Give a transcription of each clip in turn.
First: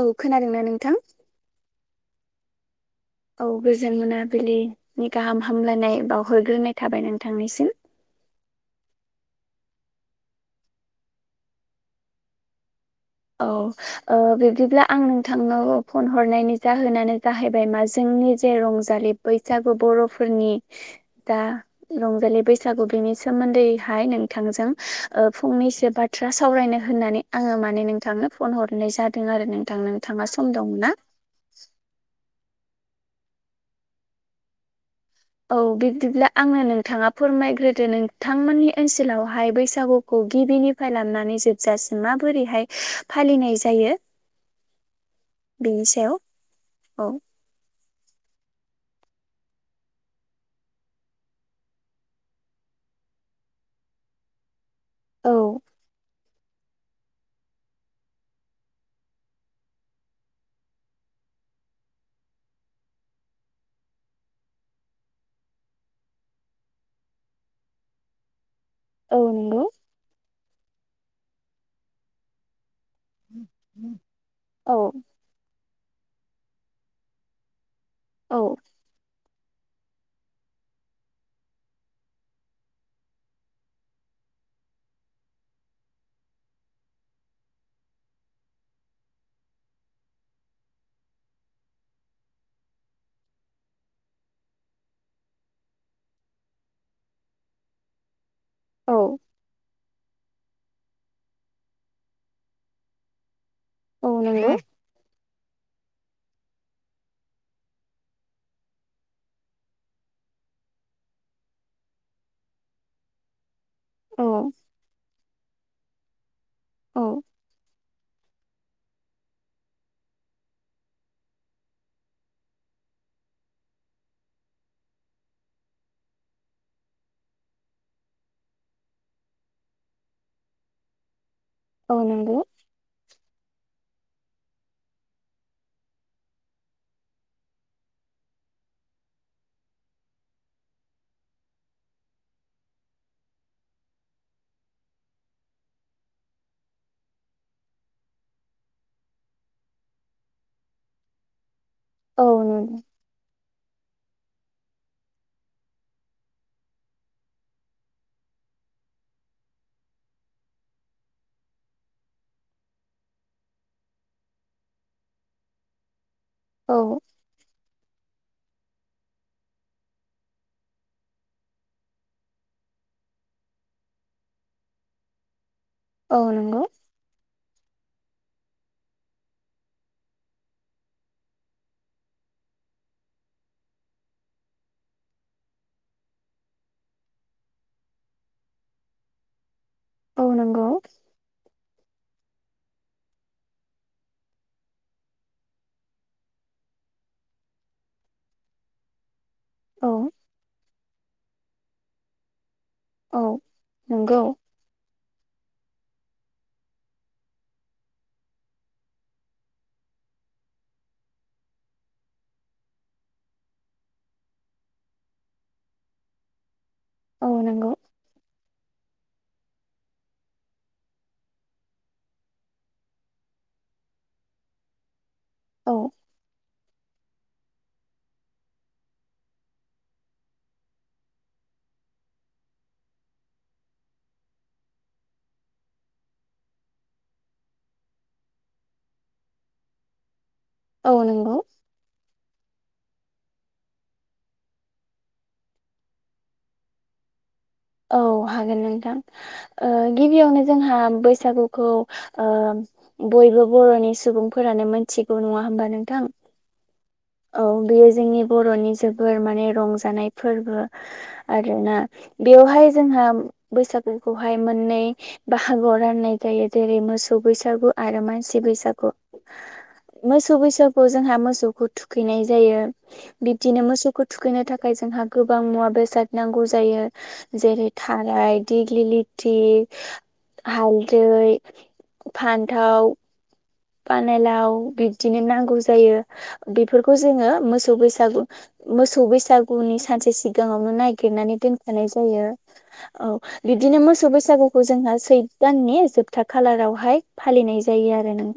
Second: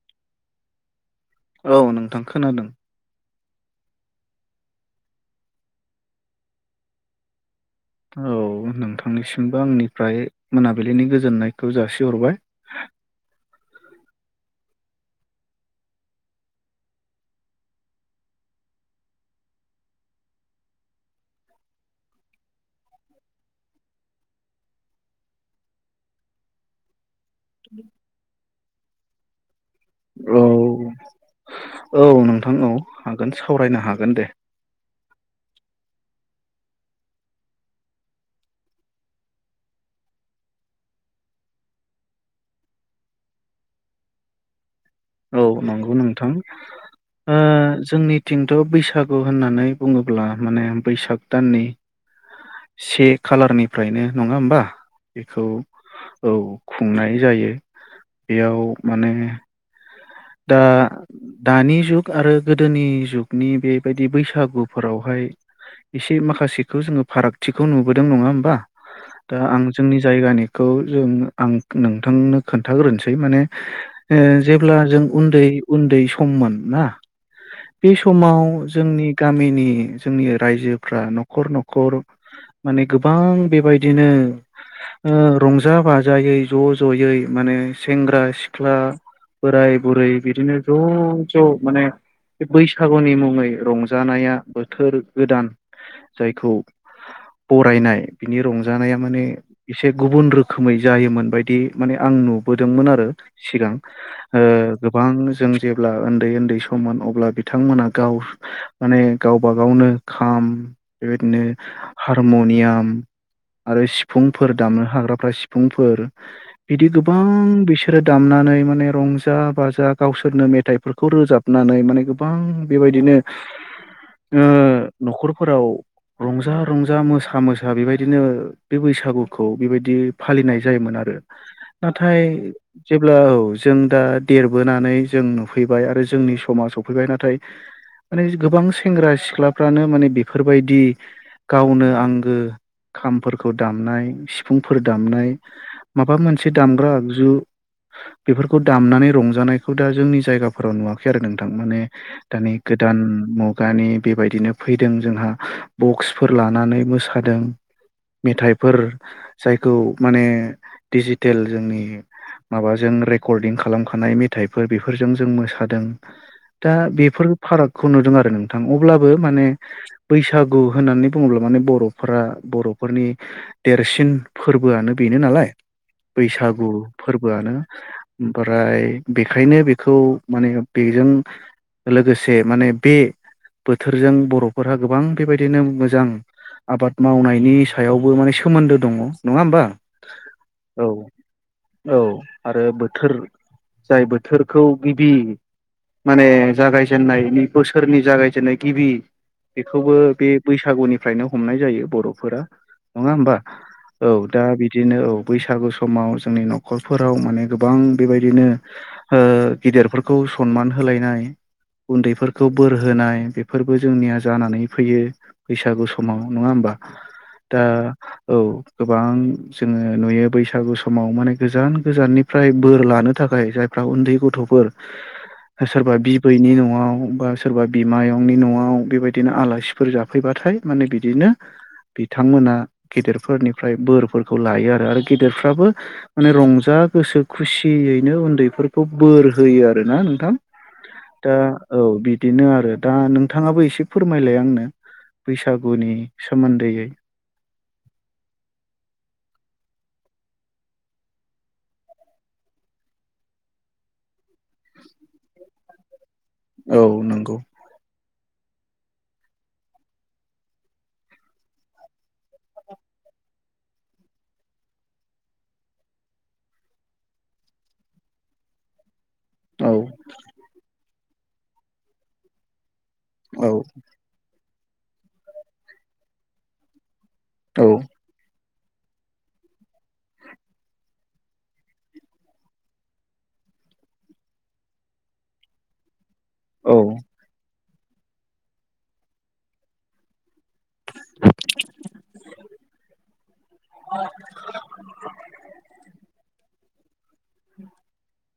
औ खोनादोंना नोंथां औ नोंथां खोनादों औ गोजोन मोनाबिलिनि गाहाम हामलायनाय बावहरग्रोनाय थाबाय नोंथांनिसिम औ नोंथांनिसिमबो आंनिफ्राय मोनाबिलिनि गोजोननायखौ जासिहरबाय [inaudible] औ ओ बिब्दिब्ला आं नोंथांनाव फन हरनायनि जाहोनानो जाहैबाय मा जों नि जे रंजालि बैसागु बरफोरनि दा रंजालि बैसागु बेनि सोमोन्दैहाय नोंथांजों ओ फंनैसो बाथ्रा सावरायनो होननानै आंङो माने नोंथांनो फन हरनाय जादों आरो नोंथां नोंथांङा औ सम दं ना आं औ हागोन सावरायनो हागोन दे औ बिब्दिब्ला आंनो नोंथांङा फोरमायग्रोदो नोंथांमोननि ओनसोलावहाय बैसागुखौ गिबिनिफ्राय लाबनानै जोबजासिम माबोरैहाय फालिनाय जायो औ बेनि नंगौ सायाव नोंथां औ ओ जोंनिथिंथ बैसागु होननानै बुङोब्ला माने बैसाग दाननि से खालारनिफ्रायनो नङा होमबा औ बेखौ औ खुंनाय जायो बेयाव माने दा दानि जुग आरो गोदोनि जुगनि बेबायदि बैसागुफोरावहाय एसे माखासेखौ जोङो फारागथिखौ नुबोदों नङा होमबा। औ दा आं नंगौ जोंनि जायगानिखौ जों आं नोंथांनो खोन्थ खोनथाग्रोनोसै माने ओ औ जेब्ला जों दै उन्दै सममोन ना बे औ समाव जोंनि गामिनि जोंनि रायजोफ्रा न'खर न'खर माने गोबां बेबायदिनो ओ रंजा बाजायै ज' ज'यै माने सेंग्रा सिख्ला बोराय बुरै बिदिनो ज' ज' माने बे बैसागुनि मुङै रंजानाया बोथोर गोदान जायखौ बरायनाय बिनि औ रंजानाया माने एसे गुबुन रोख रोखोमै जायोमोन बायदि माने आं नुबोदोंमोन आरो सिगां। औ ओ नंगौ गोबां जों जेब्ला ओन्दै ओन्दै सममोन अब्ला बिथांमोना गाव माने गावब गावनो खाम बेबायदिनो हारमुनियाम आरो सिफुंफोर औ दामनो हाग्राफ्रा सिफुंफोर बिदि औ गोबां बिसोरो दामना नैय माने रंजा बाज जा गावसोरनो मेथाइफोरखौ रोजाबनानै माने गोबां बेबायदिनो। ओ न'खरफोराव रंजा रंजा मोसा मोसा बेबायदिनो बे बैसागुखौ बेबायदि फालिनाय जायोमोन आरो। औ नाथाय नंगौ जेब्ला औ जों दा देर बोनानै जों नुफैबाय आरो जोंनि समाज सफैबाय नाथाय माने गोबां सेंग्रा सिख्लाफ्रानो माने बेफोरबायदि गावनो आंगो खामफोरखौ दामनाय सिफुंफोर दामनाय माबा मोनसे दामग्रा आगजु बेफोरखौ दामनानै रङ जानायखौ दा जोंनि जायगाफोराव नुवाखै आरो नोंथां। माने औ दानि नंगौ गोदान मुग गानि बेबायदिनो फैदों जोंहा बक्सफोर लानानै मोसादों मेथाइफोर जायखौ माने डिजिटेल जोंनि माबाजों रेकर्डिं खालामखानाय मे थाइफोर बेफोरजों जों मोसादों दा औ बेफोर फारागखौ नुदों आर [inaudible] नोंथां अब्लाबो माने बैसागु होननानै बुङोब्ला माने बर'फोरा बर'फोरनि देरसिन फोरबोआनो बेनो नालाय औ नंगौ बैसागु फोरबोआनो ओमफ्राय बेखायनो बेखौ माने बेजों लोगोसे माने बे बोथोरजों बर'फोरा गोबां बेबायदिनो मोजां आबाद मावनायनि सायावबो माने सोमोन्दो दङ नङा होमबा। औ नंगौ। औ औ आरो बोथोर जाय बोथोरखौ गिबि। माने जागायजेननाय बोसोरनि जागायजेननाय गिबि। औ बेखौबो बे बैसागुनिफ्रायनो हमनाय जायो बर'फोरा। नङा औ होमबा औ नंगौ दा बिदिनो औ। बैसागु समाव जोंनि न'खरफोराव माने गोबां बेबायदिनो ओ गिदिरफोरखौ सनमान होलायनाय। उन्दैफोरखौ बोर होनाय बेफोरबो जोंनिया जानानै फैयो बैसागु समाव नङा होमबा। औ दा नंगौ औ। गोबां जोङो नुयो बैसागु समाव माने गोजान गोजाननिफ्राय बोर लानो थाखा खाय जायफ्रा उन्दै गथ'फोर औ सोरबा बिबैनि न'आव बा। सोरबा बिमायंनि न'आव बेबायदिनो आलासिफोर जाफैबाथाय माने बिदिनो बिथांमोना गेदेरफोरनिफ्राय बोरफोरखौ लायो आरो। आरो गेदेरफ्राबो माने रंजा मा गोसो खुसियै नो उन्दैफोरखौ बोर होयो आरोना नोंथां औ नंगौ दा औ बिदिनो आ रो दा नोंथाङाबो एसे फोरमायलाय आंनो बैसागुनि सोमोन्दैयै। औ हागोन नोंथां ओ गिबियावनो जोंहा बैसागुखौ ओम बयबो बर'नि सुबुंफोरानो मोनथिगौ नङा होमबा नोंथां। औ नंगौ औ बेयो जोंनि बर'नि जोबोर माने रंजानाय फोरबो आरोना बेवहाय जोंहा बैसागुखौहाय मोननै बाहागोआव राननाय जायो जेरै मोसौ बैसागु आरो मानसि सि बैसागु औ मोसौ बैसागु जोंहा मोसौखौ थुखैनाय जायो। औ बिदिनो मोसौखौ थुखैनो थाखाय जोंहा गोबां मुवा बेसाद नांगौ जायो। औ जेरै थाराय दिग्लि लिति हालदै फान्थाव। पानेलाव बिब्दिनो नांगौ जायो। औ बेफोरखौ जोङो मोस सौ बैसागु मोसौ बैसागुनि सानसे सिग गाङावनो नायगिरनानै दोनखानाय जायो औ बिब्दिनो मोसौ बैसागुखौ जोंहा सैथ दाननि जोबथा खालारावहाय फालिनाय जायो आरो नों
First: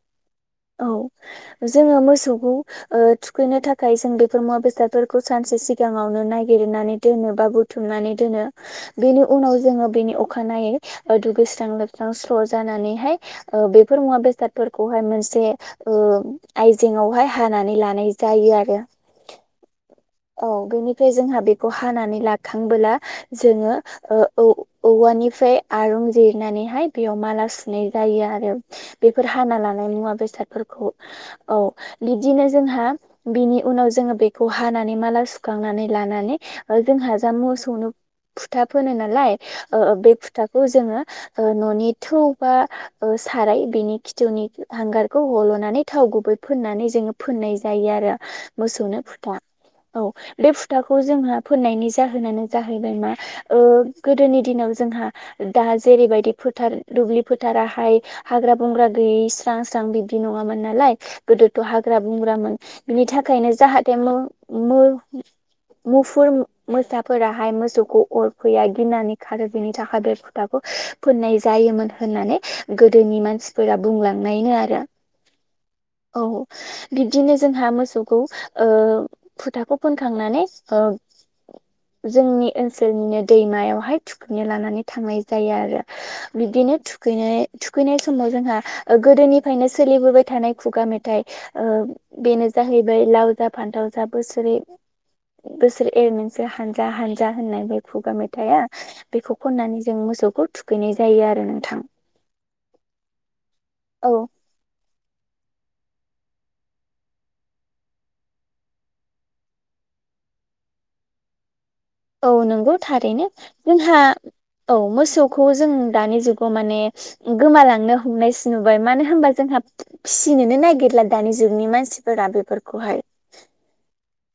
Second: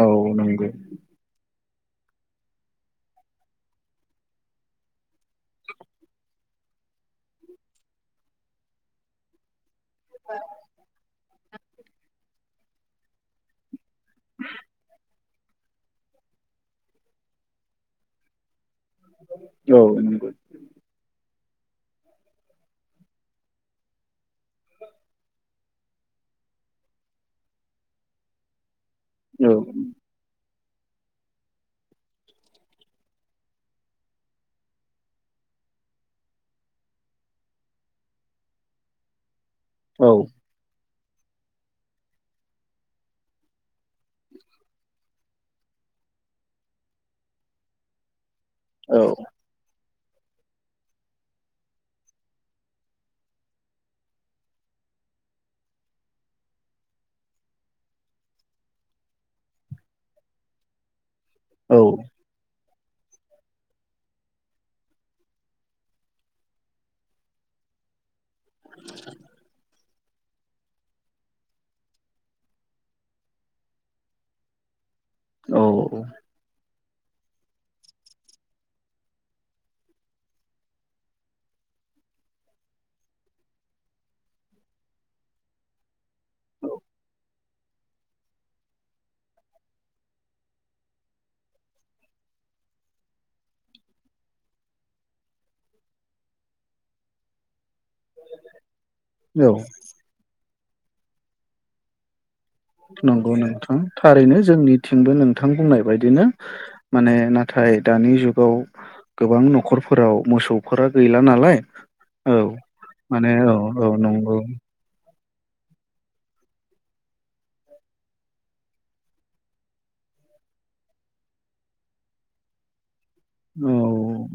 औ नंगौ। जोङो मोसौखौ ओ थुखैनो थाखाय जों बेफोर मुवा बेसादफोरखौ सानसे सिगाङावनो नाय गिरनानै दोनोबा बुथुमनानै दोनो बेनि उनाव जोङो बेनि अखानायै दुगैस्रां लोबस्रां स्र' जानानैहाय ओ बेफोर मुवा बेस सादफोरखौहाय मोनसे उम आयजेंयावहाय हानानै लानाय जायो आरो। औ नंगौ औ बेनिफ्राय जोंहा बे खौ हानानै लाखांबोला जोङो ओ औव औवानिफ्राय आरुं जिरनानै बेहाय बेयाव माला सुनाय जायो आरो बेफोर औ हाना लानाय मुवा बेसाद फोरखौ औ बिदिनो जोंहा बिनि उनाव जोङो बेखौ हानानै माला सुखा खांनानै लानानै ओ जोंहा जा मोसौनो फुथा फोनो नालाय। ओ ओ बे औ फुथाखौ जोङो ओ न'नि थौ बा ओ साराय बेनि खिथौनि हांगारखौ हल'नानै थाव गुबै फोननानै जोङो फोननाय जायो आरो। मोसौनो औ फुथा। औ बे फुथाखौ जोंहा फोननायनि जाहोनानो जाहैबाय मा ओ गोदोनि दिनाव जों हा दा जेरैबायदि फोथार दुब्लि फोथाराहाय हाग्रा बुंंग्रा गैयै स्रां स्रां बिब्दि नङामोन नालाय गोदोथ' औ हाग्रा बंग्रामोन बिनि थाखायनो जाहाथे मोम-मोम मुफुर मोसाफोराहाय मोसौखौ अरफैया गिनानै खारो बिनि थाखाय बे फुथाखौ फोननाय जायोमोन होननानै गोदोनि मानसि फोरा बुंलांनायनो आरो औ औ बिब्दिनो जोंहा मोसौखौ ओ फुथाखौ फोनखांनानै ओ जोंनि ओनसोलनिनो दैमायावहाय थुखैनो लानानै थांनाय जायो आरो बिब्दिनो थुखैनाय थुखैनाय समाव जोंहा ओ गोदोनिफायनो सोलिबोबाय थानाय खुगा मेथाइ ओ बेनो जाहैबाय लाव जा फान्थाव जा बोसोरि बोसोरि एर हानजा हानजा होननाय बाय खुगा मेथाइया बेखौ खननानै जों मोसौखौ थुखैनाय जायो आरो नोंथां नंगौ नोंथां औ थारैनो जोंनि थिंबो नोंथां बुंनाय बायदिनो माने नाथाय दानि जुगाव गोबां न'खरफोराव मोसौफोरा गैला नालाय औ नंगौ थारैनो माने औ औ जोंहा नंगौ औ मोसौ खौ जों दानि जुगाव माने गोमालांनो हमनायसो नुबाय मानो होमबा जोंहा फिसि निनो नायगिरला दानि जुगनि मानसिफोरा बेफोरखौहाय औ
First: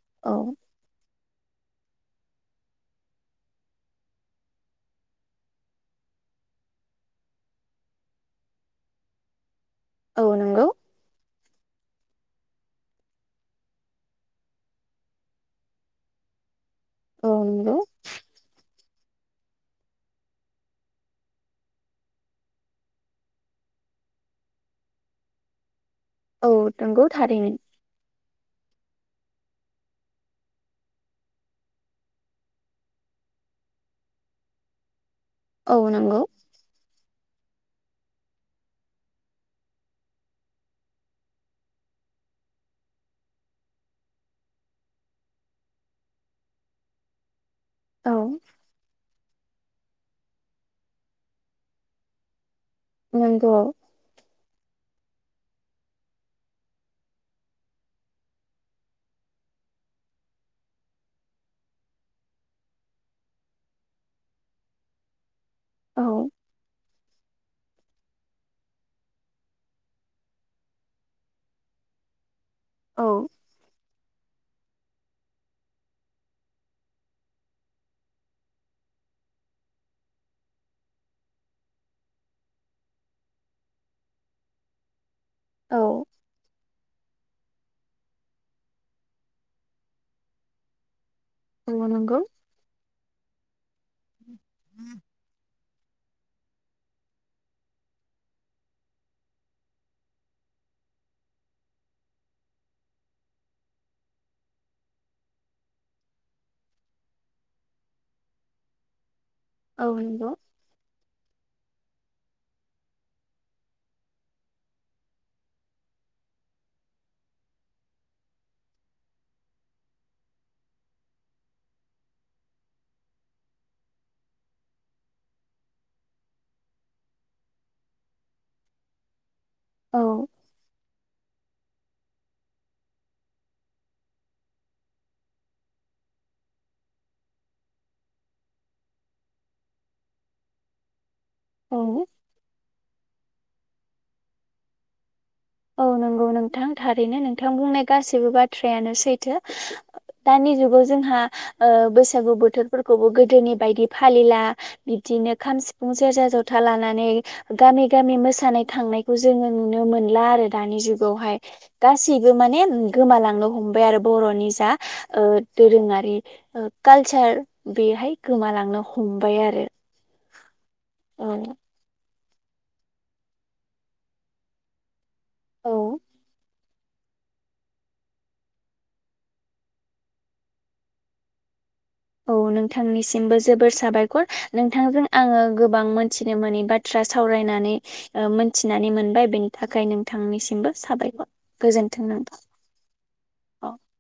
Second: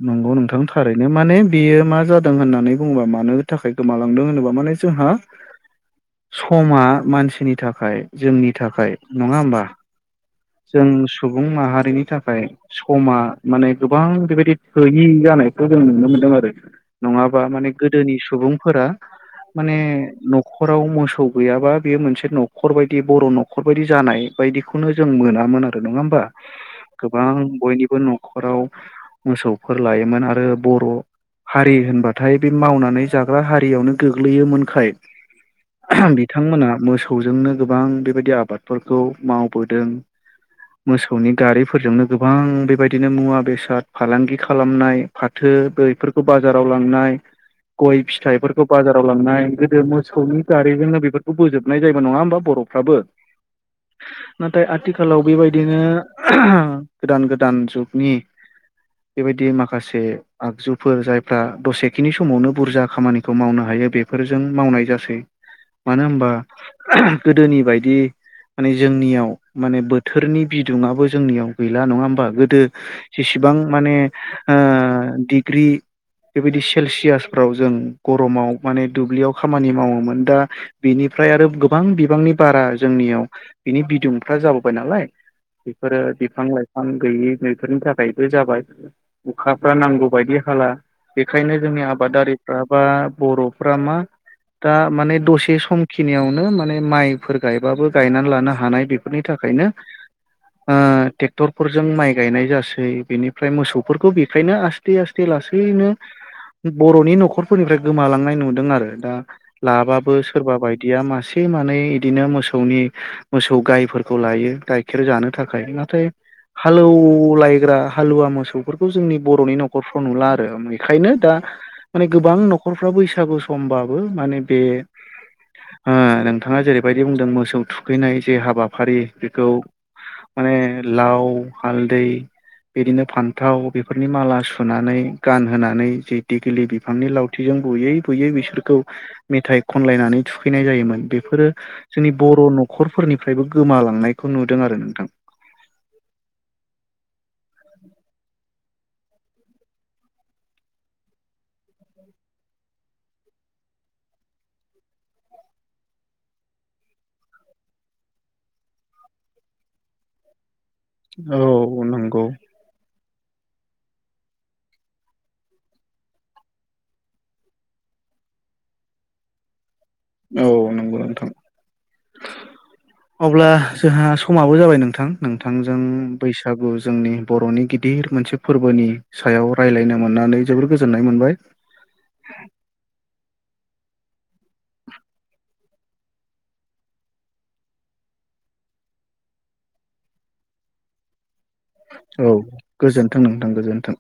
नंगौ औ नोंथां थारैनो माने बियो मा जादों होननानै बुंङोबा मानो थाखाय गोमालांदों होनोबा माने जोंहा समा मानसिनि थाखाय जोंनि थाखाय नंङा होमबा औ नंगौ जों सु सुबुं माहारिनि थाखाय समा माने गोबां बेबायदि थोयि जानायखौ जों नुनो मोन आरो औ नंङाबा माने नंगौ गोदोनि सुबुंफोरा [inaudible] माने न'खराव मोसौ गैयाबा बियो मोनसे न'खर बायदि बर' न'खर बायदि जानाय बायदिखौनो ज जों मोनामोन आरो नंङा होमबा औ नंगौ गोबां थारैनो बयनिबो न' नख'राव मोसौफोर लायोमोन आरो बर' हारि होनबाथाय बे मावनानै जाग्रा हारियावनो गोग्लैयोमोनखाय औ नंगौ बिथांमोना मोसौजोंनो गोबां बेबायदि आबादफोरखौ मावबोद दों मोसौनि गारिफोरजोंनो गोबां बेबायदिनो मुवा बेसाद फालांगि खालामनाय फाथो थो बैफोरखौ बाजाराव लांनाय गय औ फिथाइफोरखौ बाजार व लांनाय गोदो मोसौनि गारिजोंनो बेफोरखौ बोजोबनाय जायोमोन नंङा होमबा बर' हाबो नंगौ नाथाय आथिखालाव बेबायदिनो गोदान गोदान जुगनि बेबायदि माखासे आगजुफोर जायफ्रा दसेखिनि समावनो बुरजा खामानिखौ मावनो हा हायो बेफोरजों मावनाय जासै मानो औ होनबा गोदोनि बायदि माने जोंनियाव माने बोथोरनि बिदुुंआबो जोंनियाव गैला नंङा होमबा गोदो औ जेसेबां माने ओ डिग्रि बेबायदि सेलसियासफ्राव जों गरमाव माने दुब्लियाव खामानि मावोमोन दा बिनि फ्राय आरो गोबां बिबांनि बारा जोंनियाव बिनि बिदुं फ्रा जाबोबाय नालाय औ बेफोरो बिफां लाइफां गैयि बेफोरनि थाखायबो जाबाय अखाफ्रा नांगौ बायदि हाला बेखायनो जोंनि औ नंगौ आबादारिफ्रा बा बर'फ्रा मा दा माने दसे सम खिनियावनो माने माइफोर गायबाबो गायनानै लानो हानाय बेफोरनि थाखायनो ओ ट्रेक्टरफोरजों माइ गायनाय जासै बिनिफ्राय मोसौफोरखौ बेखायनो आस्थे आस्थे गासैनो बर'नि न'खरफोरनिफ्राय गोमालांनाय नुदों आरो दा औ लाबाबो नंगौ सोरबा बायदिया मासे मानै इदिनो मोसौनि मोसौ गायफोर खौ लायो गाइखेर जानो थाखाय नाथाय हालौ लायग्रा हालुवा मोसौफोरखौ जोंनि बर'नि न'खरफ्राव नुला आरो मेखायनो दा माने गोबां न'खरफ्रा बैसागु समबाबो माने बे ओ नोंथांङा जेरैबायदि बुंदों मोसौ थुखैनाय जे हाबा फारि बेखौ औ माने लाव हालदै बिदिनो फान्थाव बेफोरनि माला सुनानै गानहोनानै जे दिग्लि बिफांनि लावथिजों बुुयै बुुयै बिसोरखौ मेथाय खनलायनानै थुखैनाय जायोमोन बे बेफोरो औ जोंनि बर' न'खरफोरनिफ्रायबो गोमालांनायखौ नुदों आरो नोंथां औ नोंगौ नोंथां थारैनो नोंथां बुंनाय गासैबो बाथ्रायानो सैथो दानि जुगाव जोंहा ओ बैसागु बोथोरफोरखौबो गोदोनि बायदि फालिला बिदि बिदिनो खाम, सिफुं, सेरजा, जथा लानानै गामि- गामि मोसानाय थांनायखौ जोंङो नुनो मोनला आरो दानि जुगावहाय औ नंगौ गासैबो माने गोमालांनो हमबाय आरो बर'नि जा ओ दोरोंङारि ओ कालचार बे फाय गोमालांनो हमबाय आरो औ नंगौ नोंथां औ [inaudible] अब्ला जोंहा समाबो जाबाय नोंथां नोंथांजों औ बैसागु जोंनि बर'नि गिदि गिदिर मोनसे फोरबोनि सायाव रायलायनो मोननानै जोबोर गोजोननाय मोनबाय औ नोंथांनिसिम हिमबो जोबोर साबायखर नोंथांजों आङो गोबां मोनथिनो मोननि बाथ्रा सावरायनानै ओ मोनथिनानै मोनबाय बेनि थाखाय नोंथांनिसिमबो साबायखर गोजोन्थों औ नोंथां गोजोनथों नोंथां औ गोजोनथों